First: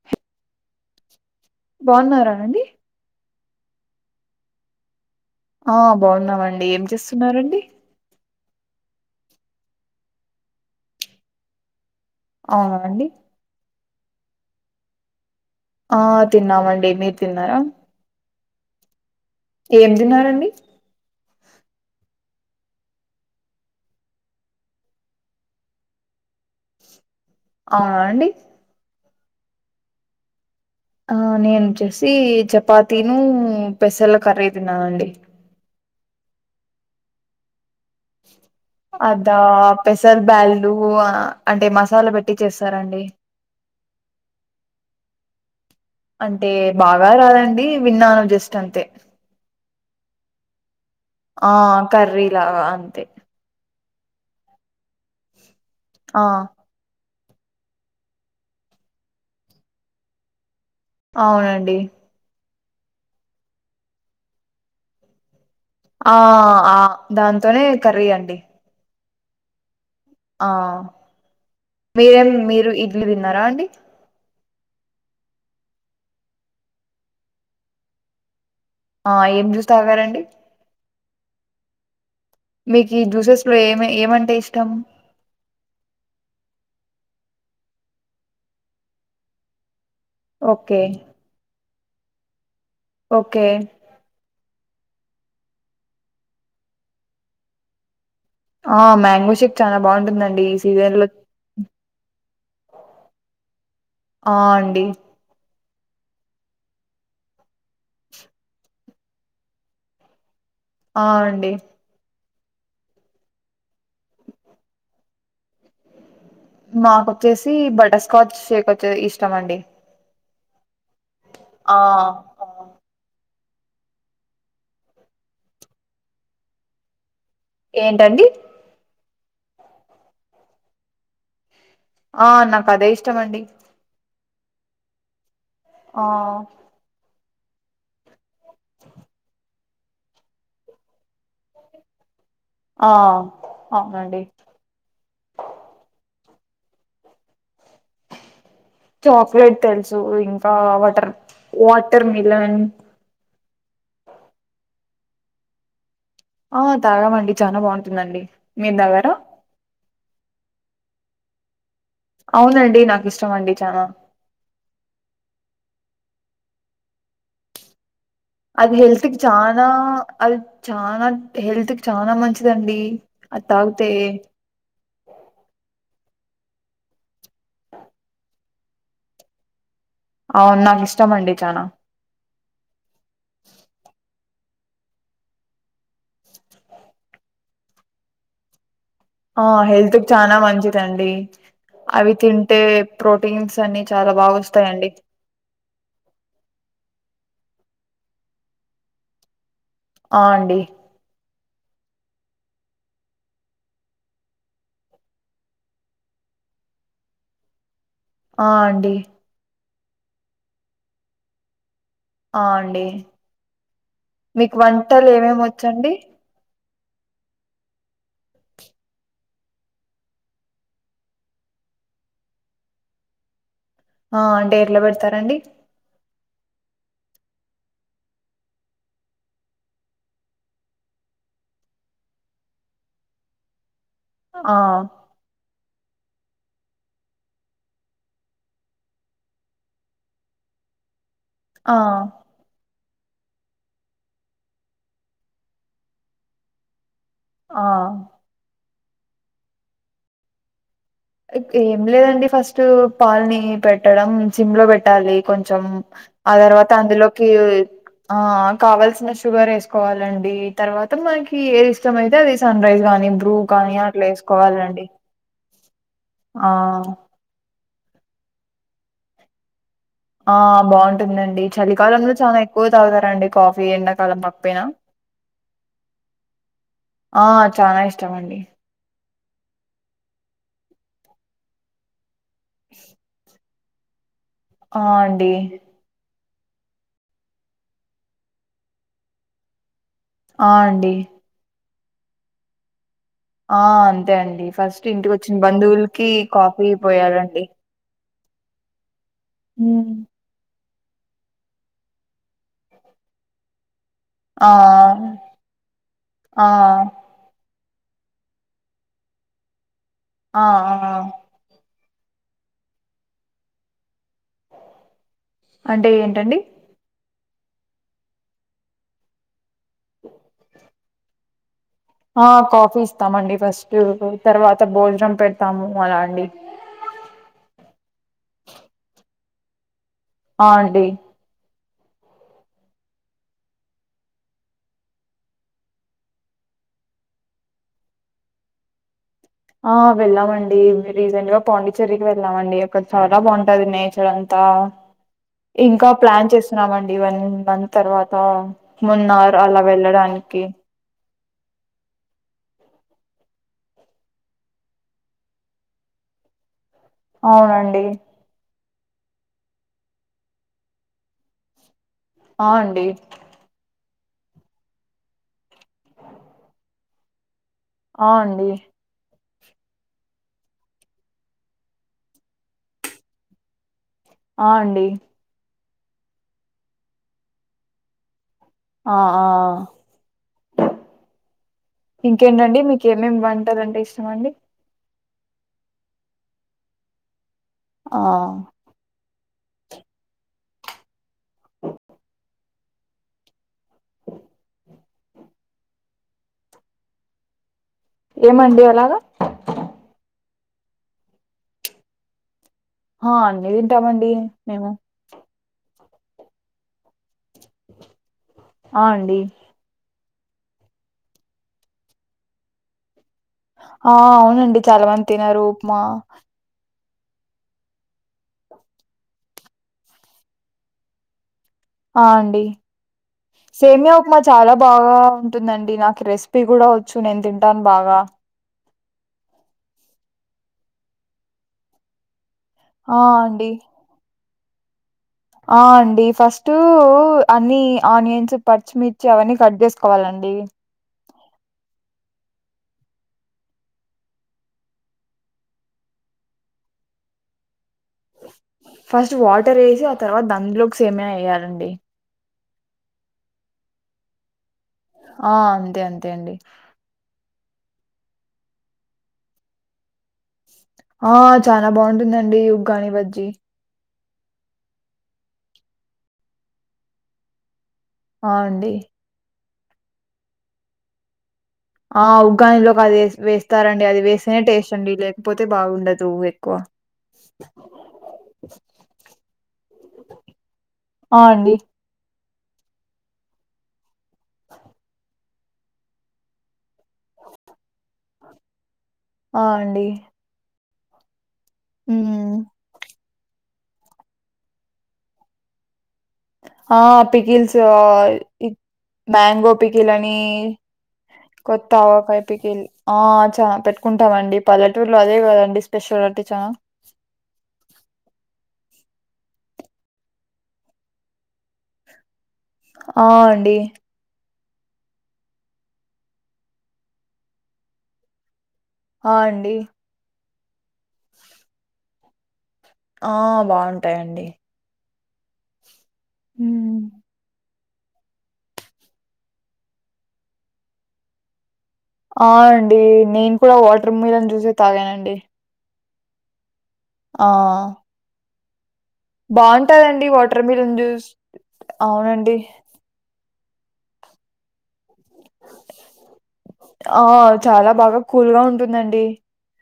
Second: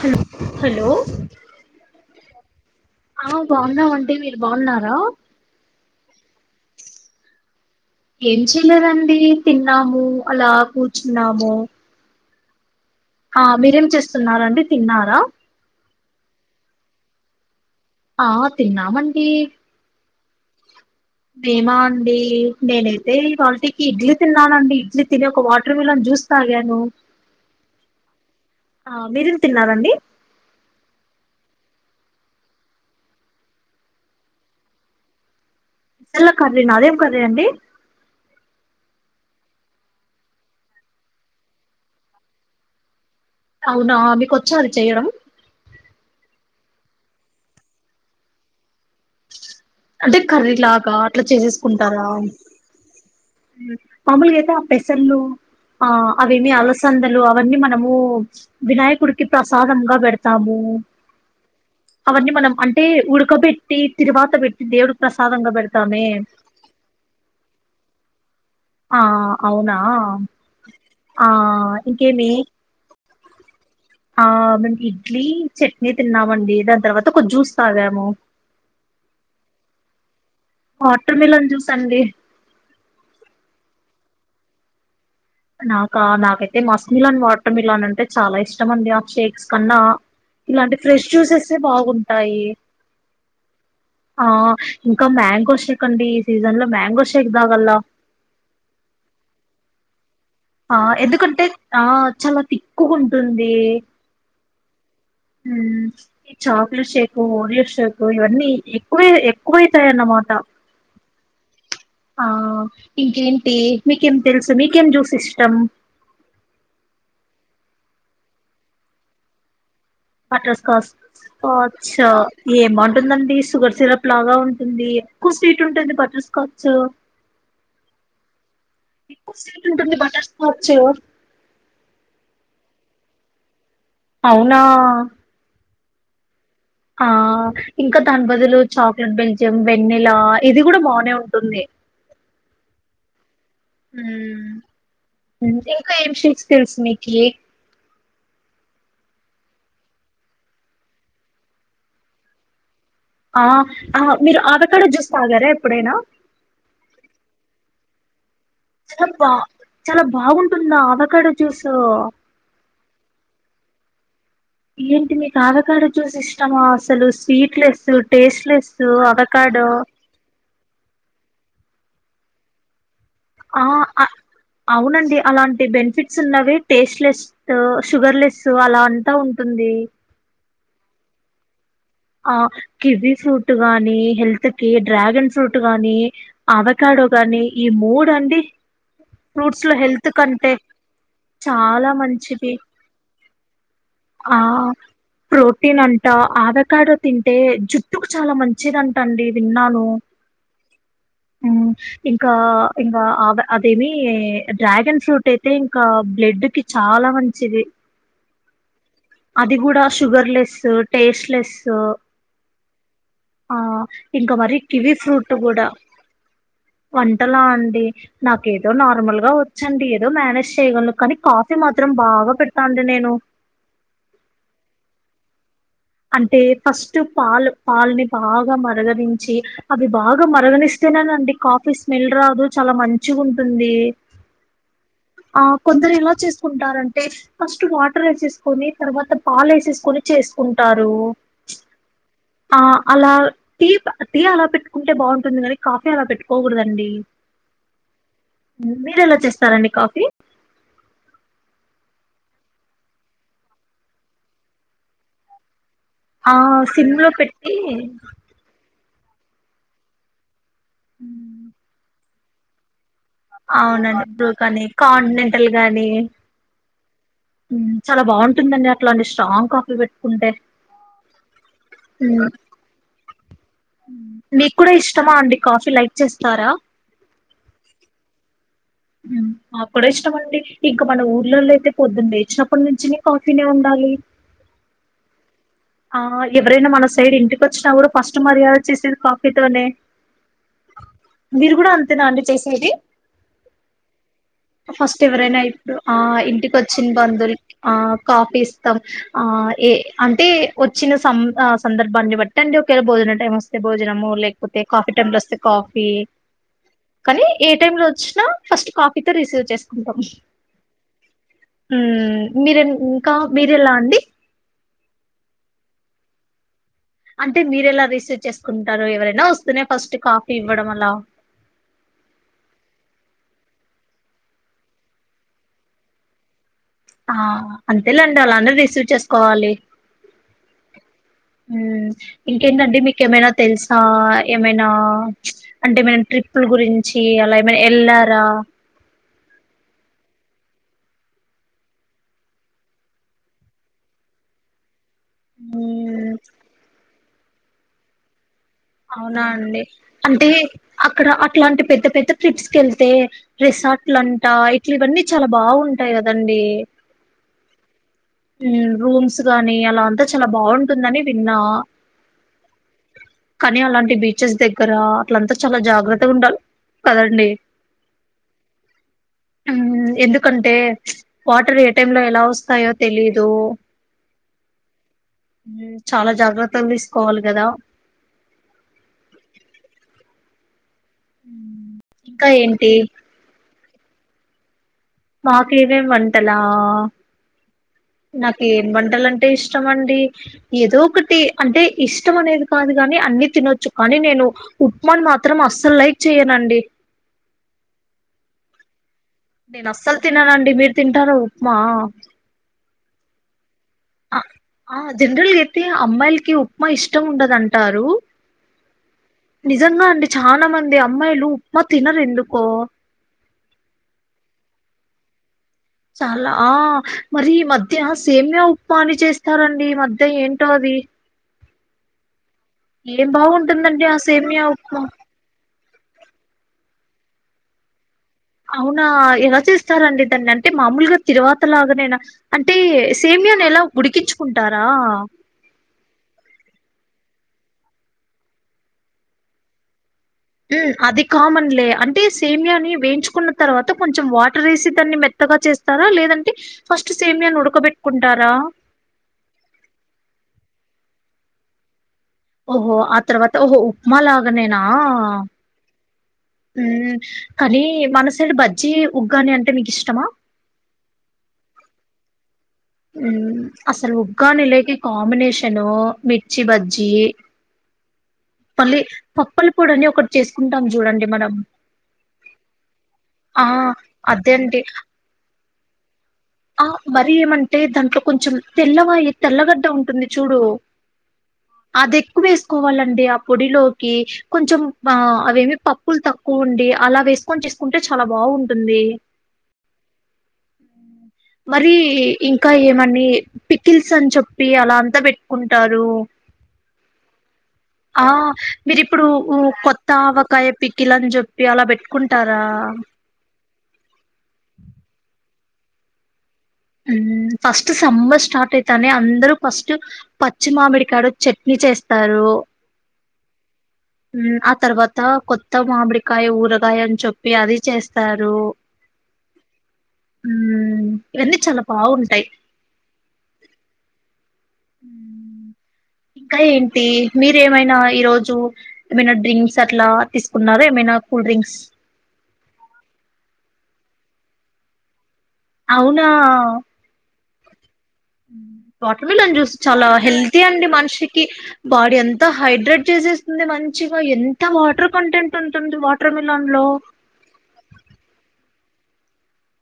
Hello hello బాగున్నారానండి ఆ బాగున్నామండి మీరు బాగున్నారా ఆ బాగున్నామండి ఏం చేస్తున్నారండి ఏం చెయలేదండి తిన్నాము అలా కూర్చున్నాము అ అండి ఆ మీరేమి చేస్తున్నరండి తిన్నారా ఆ తిన్నామండి మీరు తిన్నారా ఆ తిన్నా మండీ ఏం తిన్నారండి మీ మా అండి నేనైతే ఈ వాల్టీకి ఇడ్లీ తిన్నానండి ఇడ్లీ తిని ఒక వాటర్ మిలన్ జ్యూస్ తగాను అవునా అండి ఆ మీరేం తిన్నారండి ఆ నేను వచ్చేసి చపాతీను పెసర్ల కర్రీ తిన్నానండి ల్ కర్రీ నా అదేం కర్రీ అండి అద పెసర్ బ్యాళ్ళు అంటే మసాలా పెట్టి చేస్తారండి అవునా మీకు వచ్చా అది చెయడం అంటే బాగా రాదండి విన్నాను జస్ట్ అంతే అంటే కర్రీలాగా అట్లా ఆ చేసేసుకుంటారా కర్రీ లాగా అంతే మామూలుగా అయితే ఆ పెసర్లు ఆ అవన్నీ ఆలోచ సందలు అవన్నీ మనము వినాయకుడికి ప్రసాదంగా పెడతాము అవునండి అవన్ని మనం అంటే ఉడకబెట్టి తిరువాత పెట్టి దేవుడు ప్రసాదంగా పెడ్ ఆ ఆ దాంతోనే కర్రీ అండి ఆ అవునా ఆ ఆ మీరేం ఇంకేమి మీరు ఇడ్లీ తిన్నారా అండి ఆ మేము ఇడ్లీ చట్నీ తిన్నామండి దాని తర్వాత ఒక జ్యూస్ తాగాము ఆ ఏం జ్యూస్ తాగారండి వాటర్ మిలన్ జుసండి మీకు ఈ జ్యూసెస్ లో ఏమి ఏమంటే ఇష్టం నాకా నాకైతే మస్క్ మిలన్ వాటర్ మిలన్ అంటే చాలా ఇష్టమండి ఆ షేక్స్ కన్నా ఇలాంటి ఓకే ఫ్రెష్ జ్యూసెస్ే బాగుంటాయి ఓకే ఆ ఇంకా మ్యాంగో షేక్ అండి ఈ సీజన్ ల మ్యాంగో షేక్ తాగల్లా ఆ మ్యాంగో షేక్ చాలా బాగుంటుందండి ఆ సీజన్ లో ఎందుకంటే ఆ చాలా తిక్కుగుంటుంది ఆ అండి మ్ చాక్లెట్ షేక్ ఓరియ షేక్ ఇవన్నీ ఎక్కువ్ ఎక్కువైతాయన్నమాట అ అండి ఆ ఇంకేంటి మీకేం తెలుసు మీకేం జ్యూస్ ఇష్టం మాకొచ్చేసీ బటస్కాచ్ షేక్ ఒచ్చే ఇష్టం అండి బటర్ స్కాస్ ఓ ఆ అచ్చ ఏంబావుటుందండీ షుగర్ సిరప్ లాగా ఉంటుంది ఎక్కువ స్వీట్ ఉంటుంది బటర్ స్కాచు ఏంటండి కుంటుంది బటర్ స్కోచు ఆ నాకు అదే ఇష్టంమండి అవునా ఆ ఆ ఇంకా దాని బదులు చాక్లెట్ బెల్జియం వెన్నలా ఇది గూడా బానే ఉంటుంది ఆ అవునండి ఉమ్ ఇంకా ఏంషిన్ స్కిల్స్ నీ కి తోక్లెట్ తెల్సు ఇంకా వటర్ వాటర్ మిలన్ ఆ ఆ మీరు ఆవేకడో జ్యూస్ తాగారా ఎప్పుడైనా ఆ తాగామండి చాలా బావుంటుందండి అబ్బా చాలా బాగుంటుందా అవకాడో జూసు అవునండి నాకు ఇష్టం అండి చనా ఏంటి మీకు ఆవకాడ జ్యూస్ ఇష్టమా అసలు స్వీట్లెస్ అది హెల్త్ కి చనా అది చనా హెల్త్ కి చానా మంచిదండీ ఆ అ అవునండి అలాంటి బెనిఫిట్స్ ఉన్నవి టేస్ట్ లెస్ ఓ షుగర్లెస్ అలా అంతా ఉంటుంది అవున్ నాకు ఇష్టమండి చనా ఆ కివీ ఫ్రూట్ గానీ హెల్త్ కి డ్రాగన్ ఫ్రూట్ గానీ ఆవకాడో గానీ ఈ మూడు అండి ఆ ఫ్రూట్స్ లో హెల్త్క్ హెల్త్ చానా కంటే మంచిదండీ చాలా అవి మంచిది తింటే ప్రోటీన్స్ అన్ని చాలా బాగా ఆ ఓస్తాయండి ప్రోటీన్ అంట ఆవేకాడో తింటే జుట్టుకు చాలా మంచిదింట అండి విన్నాను ఆ అండి ఉమ్ ఇంకా ఇంకా అవ్ అవేమీ డ్రాగన్ ఫ్రూట్ అయితే ఇంకా బ్లడ్ కి చాలా మంచిది ఆ అండి అది గూడా షుగర్లెసూ టేస్ట్ లేసూ ఆ అండి ఆ ఇంకా మీకు మరి కివి వంటలు ఫ్రూట్ ఏమేమి గూడా వచ్చండి వంటలా అండి నాకు ఏదో నార్మల్గా ఒచ్చండి ఏదో మ్యానేజ్ చేగల్నూ కానీ కాఫీ మాత్రం బాగా పెడతాండి నేను ఆ అంటే ఎట్లా బెడ్తరండి అంటే ఫస్ట్ పాలు పాల్ని బాగా మరగనించీ అవి బాగా మరగానిస్తేనేనండి కాఫీ స్మెల్ రాదు చాలా మంచి ఉంటుంది ఆ ఆ కొందరు ఎలా చేస్కుంటారంటే ఫస్ట్ వాటర్ ఎసేస్కొని తర్వాత పాల్ ఎసేస్కొని చేస్కుంటారూ ఆ ఆ అలా టీప్ టీ అలా పెట్కుంటే బావుంటుంది గానీ కాఫీ అలా పెట్కోకూడదండి ఆ మీరేలా చేస్తారండి కాఫీ ఏం లేదండి ఫస్ట్ పాల్ని పెట్టడం సిమ్ లో పెట్టాలి కొంచెం ఆ తర్వాత సిమ్ లో అందులోకి పెట్టి ఆ కావల్సిన షుగర్ వేసుకోవాలండి తర్వాత మనకి ఏది ఇష్టమైతే అది సన్ రైజ్ గాని అవునండి ఇప్పుడు కానీ కాండనెంటల్ గాని ఆ ఉ చాలా బాగుంటుందండి అట్లాంటి స్ట్రాంగ్ కాఫీ పె ఆ బాగుంటుందండి చలికాలంలో హ్మ్. చానా ఎక్కువే తాగుతారండి కాఫీ ఎండాకాలం మీకు కాకపోయినా కూడా ఇష్టమా అండి కాఫీ లైక్ చేస్తారా ఆ చానా ఇష్టమండి నాక్కూడా ఇష్టమండి ఇంకా మన ఊర్లలో అయితే పొద్దుంలె చిన్నప్పుడు నుంచినే కాఫీనే ఉండాలి ఆ అండి ఆ ఎవరైనా మన సైడ్ ఇంటికి వచ్చినా కూడా ఫస్ట్ మర్యాద చేసేది కాఫీతోనే అ అండి మీరు కూడా అంతేనా అండి చేసేది ఆ అంతే అండి ఫస్ట్ ఇంటికి వచ్చిన ఎవరైనా ఇప్పుడు ఆ బంధువులకి ఇంటికి కాఫీ వచ్చిన పోయాలండి బంధువులకి ఆ కాఫీ ఇస్తాం ఆ ఏ ఉమ్. అంటే వచ్చిన సం సందర్భాన్ని బట్టి అండి ఒకవేళ భోజనం టైం లో వస్తే భోజనము ఆ లేకపోతే కాఫీ టైం వస్తే కాఫీ ఆ కానీ ఏ టైమ్ లో వచ్చినా ఫస్ట్ కాఫీతో రిసీవ్ చేసుకుంటాం ఆ హ ఉ మీర ఇంకా మీరె ఎలా అండి అంటే ఏంటండి అంటే మీర ఎలా రిసీవ్ చేసుకుంటారు ఎవరైనా వస్తనే ఫస్ట్ కాఫీ ఇవ్వడం అలా ఆ కాఫీ ఇస్తామండి ఫస్ట్ తర్వాత భోజనం పెడతాము అలా అండి ఆ అంతేలేండి అలానే రిసీవ్ చేసుకోవాలి అ అండి ఇంకేంటండి మీకేమైనా తెలుసా ఏమైనా అంటే మ ట్రిప్పుల గురించి అలా ఏమైనా వెళ్ళారా ఆ వెళ్ళామండి రీసెంట్ గా పాండిచ్చేరికి వెళ్ళామండి అక్కడ చాలా బాగుంటది నేచర్ అంత త ఇంకా మ్మ్ ప్లాన్ చేస్తున్నామండి వన్ మంత్ తర్వాత అవునా మన్నారు అలా అండి అంటే వెళ్ళడానికి అక్కడ అట్లాంటి పెద్ద పెద్ద ట్రిప్స్ వెళ్తే రిసార్ట్లుంటా ఇట్లువన్నీ చాలా బాగుంటాయి కదండి అవునండి ఊ రూమ్స్ గాని అలా అంతా చాలా బాగుంటుందని విన్నా అవునండి కానీ అలాంటి బీచెస్ దగ్గర అట్లంతా చాలా జాగ్రత్తగా ఉండాలి కదండి అవునండి ఉ ఎందుకంటే వాటర్ ఏ టైంలో ఎలా వస్తాయో తెలీదు ఆ అండి చాలా జాగ్రత్తలు తీసుకోవాలి కదా ఆ ఆ ఇంకా ఇంకేంటండి ఏంటి మీక్ ఏమేమి వంటలంటే ఇష్టమండి మాకేమ్ వంటలా ఆ నాకు వంటలంటే ఇష్టం అండి ఏదో ఒకటి అంటే ఇష్టం అనేది కాదు గాని అన్ని తినొచ్చు కానీ నేను ఉప్మాన్ మాత్రం అస్సల్ లైక్ చెయ్యను అండి ఏమ్ అండి అలాగ నేను అస్సల్ తిిననండి మీరు తింటారా ఉప్మా హా అండి అన్నీ తింటామండి మేము జన్రల్గా అయితే అమ్మాయిలకి ఉప్మా ఇష్టం ఉండదు అంటారు ఆ అండి నిజంగా అండి చాన మంది అమ్మాయిలు ఉప్మా తినరు ఎందుకో ఆ అవునండి చాలా మంది తిినారు చాల ఆ మరి ఈ మధ్య సేమ్య ఉప్మా అని చేస్తారంండి ఈ మధ్య ఏంటో అది ఆ అండి ఏం బాగుంటుందండి సేమియా ఆ ఉప్మా చాలా ఉప్మా బాగా ఉంటుందండి నాకు రెసిపీ కూడా వచ్చు నేను తింటాను బాగా అవునా ఎలా చేస్తారంండి దాన్ని అంటే మామూల్గా తిరువాత లాగనైనా అంటే ఆ సేమ్యని అండి ఎలా ఉడికించుకుంటారా ఆ అండి ఫస్ట్ అన్ని ఆనియన్స్ పచ్చిమిర్చి అవన్నీ కట్ చేసుకోవాలండి అది కామన్లే అంటే సేమియాని వేయించుకున్న తర్వాత కొంచెం వాటర్ వేసి దాన్ని మె త్తగా చేస్తార లేదంటే ఫస్ట్ సేమ్యాని ఉడకబెట్టుకుంటారా ఫస్ట్ వాటర్ వేసి ఆ తర్వాత దాంట్లోకి సేమ్య వేయ్యాలండి ఓహో ఆ తర్వాత ఓహో ఉప్మా లాగనేనా ఆ అంతే అంతే అండి కానీ మన సైడ్ బజ్జి ఉగ్గాని అంటే మీకు ఇష్టమా ఆ చాలా బాగుంటుందండి ఉగ్గాని ఉ బజ్జి అసలు ఉగ్గానిలేకి కాంబినేషను మిర్చి బజ్జి ఆ అండి పల్లి పప్పలి పొడి అని ఒకటి చేసుకుంటాం చూడండి మనం ఆ ఉగ్గానిలోకి అది ఆ వేస్తారంండి అది వేస్తేనే టేస్ట్ అండి లేకపోతే బాగుండదు ఎక్కువ ఆ మరి ఏమంటే దాంట్లో కొంచెం తెల్లవాయి తెల్లగడ్డ ఉంటుంది చూడు అ అండి ఉక్కువ వేసుకోవాలండి ఆ పొడిలోకి కొంచెం ఆ అవేమి పప్పులు తక్కువ ఉండి అలా వేసుకొని చేసుకుంటే చాలా బాగుంటుంది ఆ అండి మరి మ్మ్ ఇంకా ఏమని పికిల్స్ అని చెప్పి అలా అంతా పెట్టుకుంటారు ఆ పకిిల్స్ ఆ ఇ మీరిప్పుడు మ్యాంగో కొత్త పికిల్ అని ఆవకాయ పికిల్ అని చెప్పి అలా కొత్త ఆవకాయ పెట్టుకుంటారా పికిల్ ఆ చాన పెట్టుకుంటాం అండి పల్లెటూరులో అదే కదండి స్పెషల్ అంటే చాలా ఫస్ట్ సంబ స్టార్ట్ అయితానే అందరుూ ఫస్ట్ పచ్చి మామిడికాడు చట్నీ చేస్తారు ఆ అండి ఆ తర్వాత కొత్త మామిడికాయ ఊరగాయ అని చెప్పి అది చేస్తారు ఆ అండి ఉ ఇవన్నీ చాల బాగుంటాయి ఆ బాగుంటాయ్ అండి ఇంకా ఏంటి మీరు ఏమైనా ఈ రోజు ఏమైనా డ్రింక్స్ అట్లా తిస్కున్నార ఏమైనా కూల్ డ్రింక్స్ ఆ అండి నేన్ కూడా వాటర్ మిల్లన్ జ్యూసే తాగానండి అవునా ఆ వాటర్ మిల్లన్ జ్యుస్ చాలా బాగుంటదండి హెల్తీ వాటర్ అండి మిలన్ జ్యూస్ మన్షికి బాడీ అంతా అవునండి హైడ్రేడ్ చేసేస్ దే మంచిగా ఎంత వాటర్ కంటెంటుంటుంది వాటర్ మిలన్ లో ఆ చాలా బాగా కూల్గా ఉంటుందండి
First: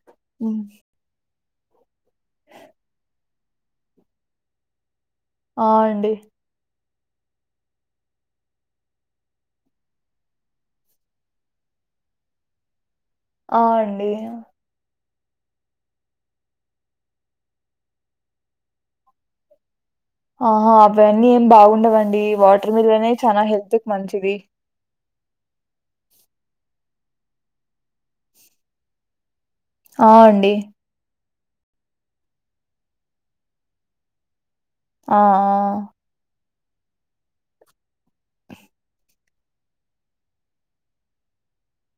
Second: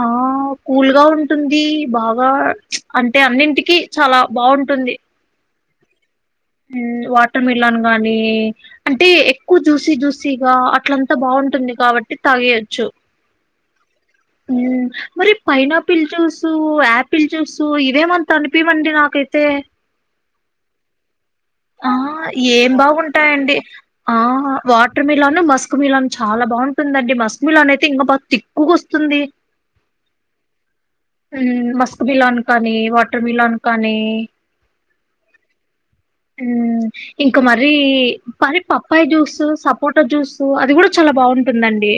ఆ హ్మ్. కూల్గా ఉన్ ఉంటుంది బాగా అంటే అన్నింటికి చాలా బావుంటుంది ఆయండి హూ వాటర్ మిల్లన్ గానీ అంటే ఎక్కువ జూసీ జూసీగా అట్లంతా బావుంటుంది కాబట్టి తాగేయొచ్చు ఆ అండీ ఊ మరి పైనాపిల్ జ్యూసు యాపిల్ జ్యూసు ఇవేమంత అనిపీవండి నాకైతే ఓహో అవన్నీ ఏం ఆ బాగుండవండి వాట్ర ఏం మిల్లనే చానా బాగుంటాయండి హెల్త్కు ఆ మంచిది వాటర్ మిలాన్ మస్క్ మిలాన్ చాలా బావుంటుందండి మస్క్ మిలాన్ అయితే ఇంకా బాగా తిక్కుగొస్తుంది ఆ అండి ఊ మస్క్ మిలాన్ కానీ వాటర్ మిలాన్ కానీ ఆ ఆ ఊ ఇంకో మరీ పారి పప్పాయ జ్యూసు సపోటా జ్యూసు అది గుడా చాలా బావుంటుందండి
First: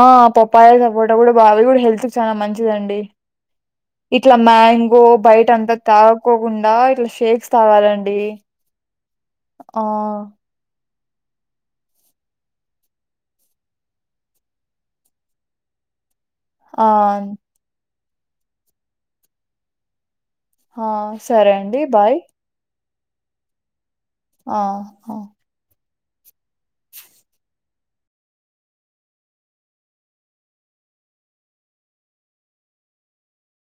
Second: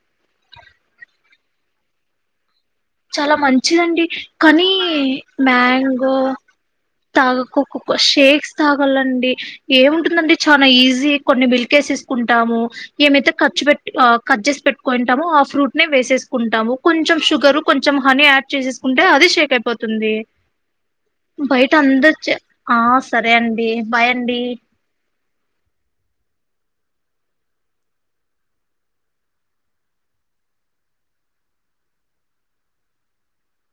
ఆ పొప్పాయ సపోట గుడ బాగ గుడా హెల్త్ కు చాలా మంచిదండి చాలా మంచిదండి ఇట్లా కానీ మ్యాంగో బయటంతా మ్యాంగో తాగకోకుండా ఇట్లా తాగ షేక్స్ కుకుక్కు తాగాలండి. షేక్స్ తాగలండి ఆ! ఏముంటుందండి చానా ఈజీ కొన్ని బిల్కేస్ ఇస్కుంటాము ఏమైతే ఖర్చు బెట్టి ఆ కజ్జేస్ పెట్ట్ కోయింటామో ఆ ఫ్రూట్ నే వేసేస్ కుంటాము ఆ! కొంచెం షుగరు కొంచెం హనీ యాడ్ చేసేస్కుంటే అది షేక్ అయిపోతుంది ఆ! సరే బయట అండి. అందర్ బాయ్. చే హా సరే అండి బాయ్ అండి. ఆహా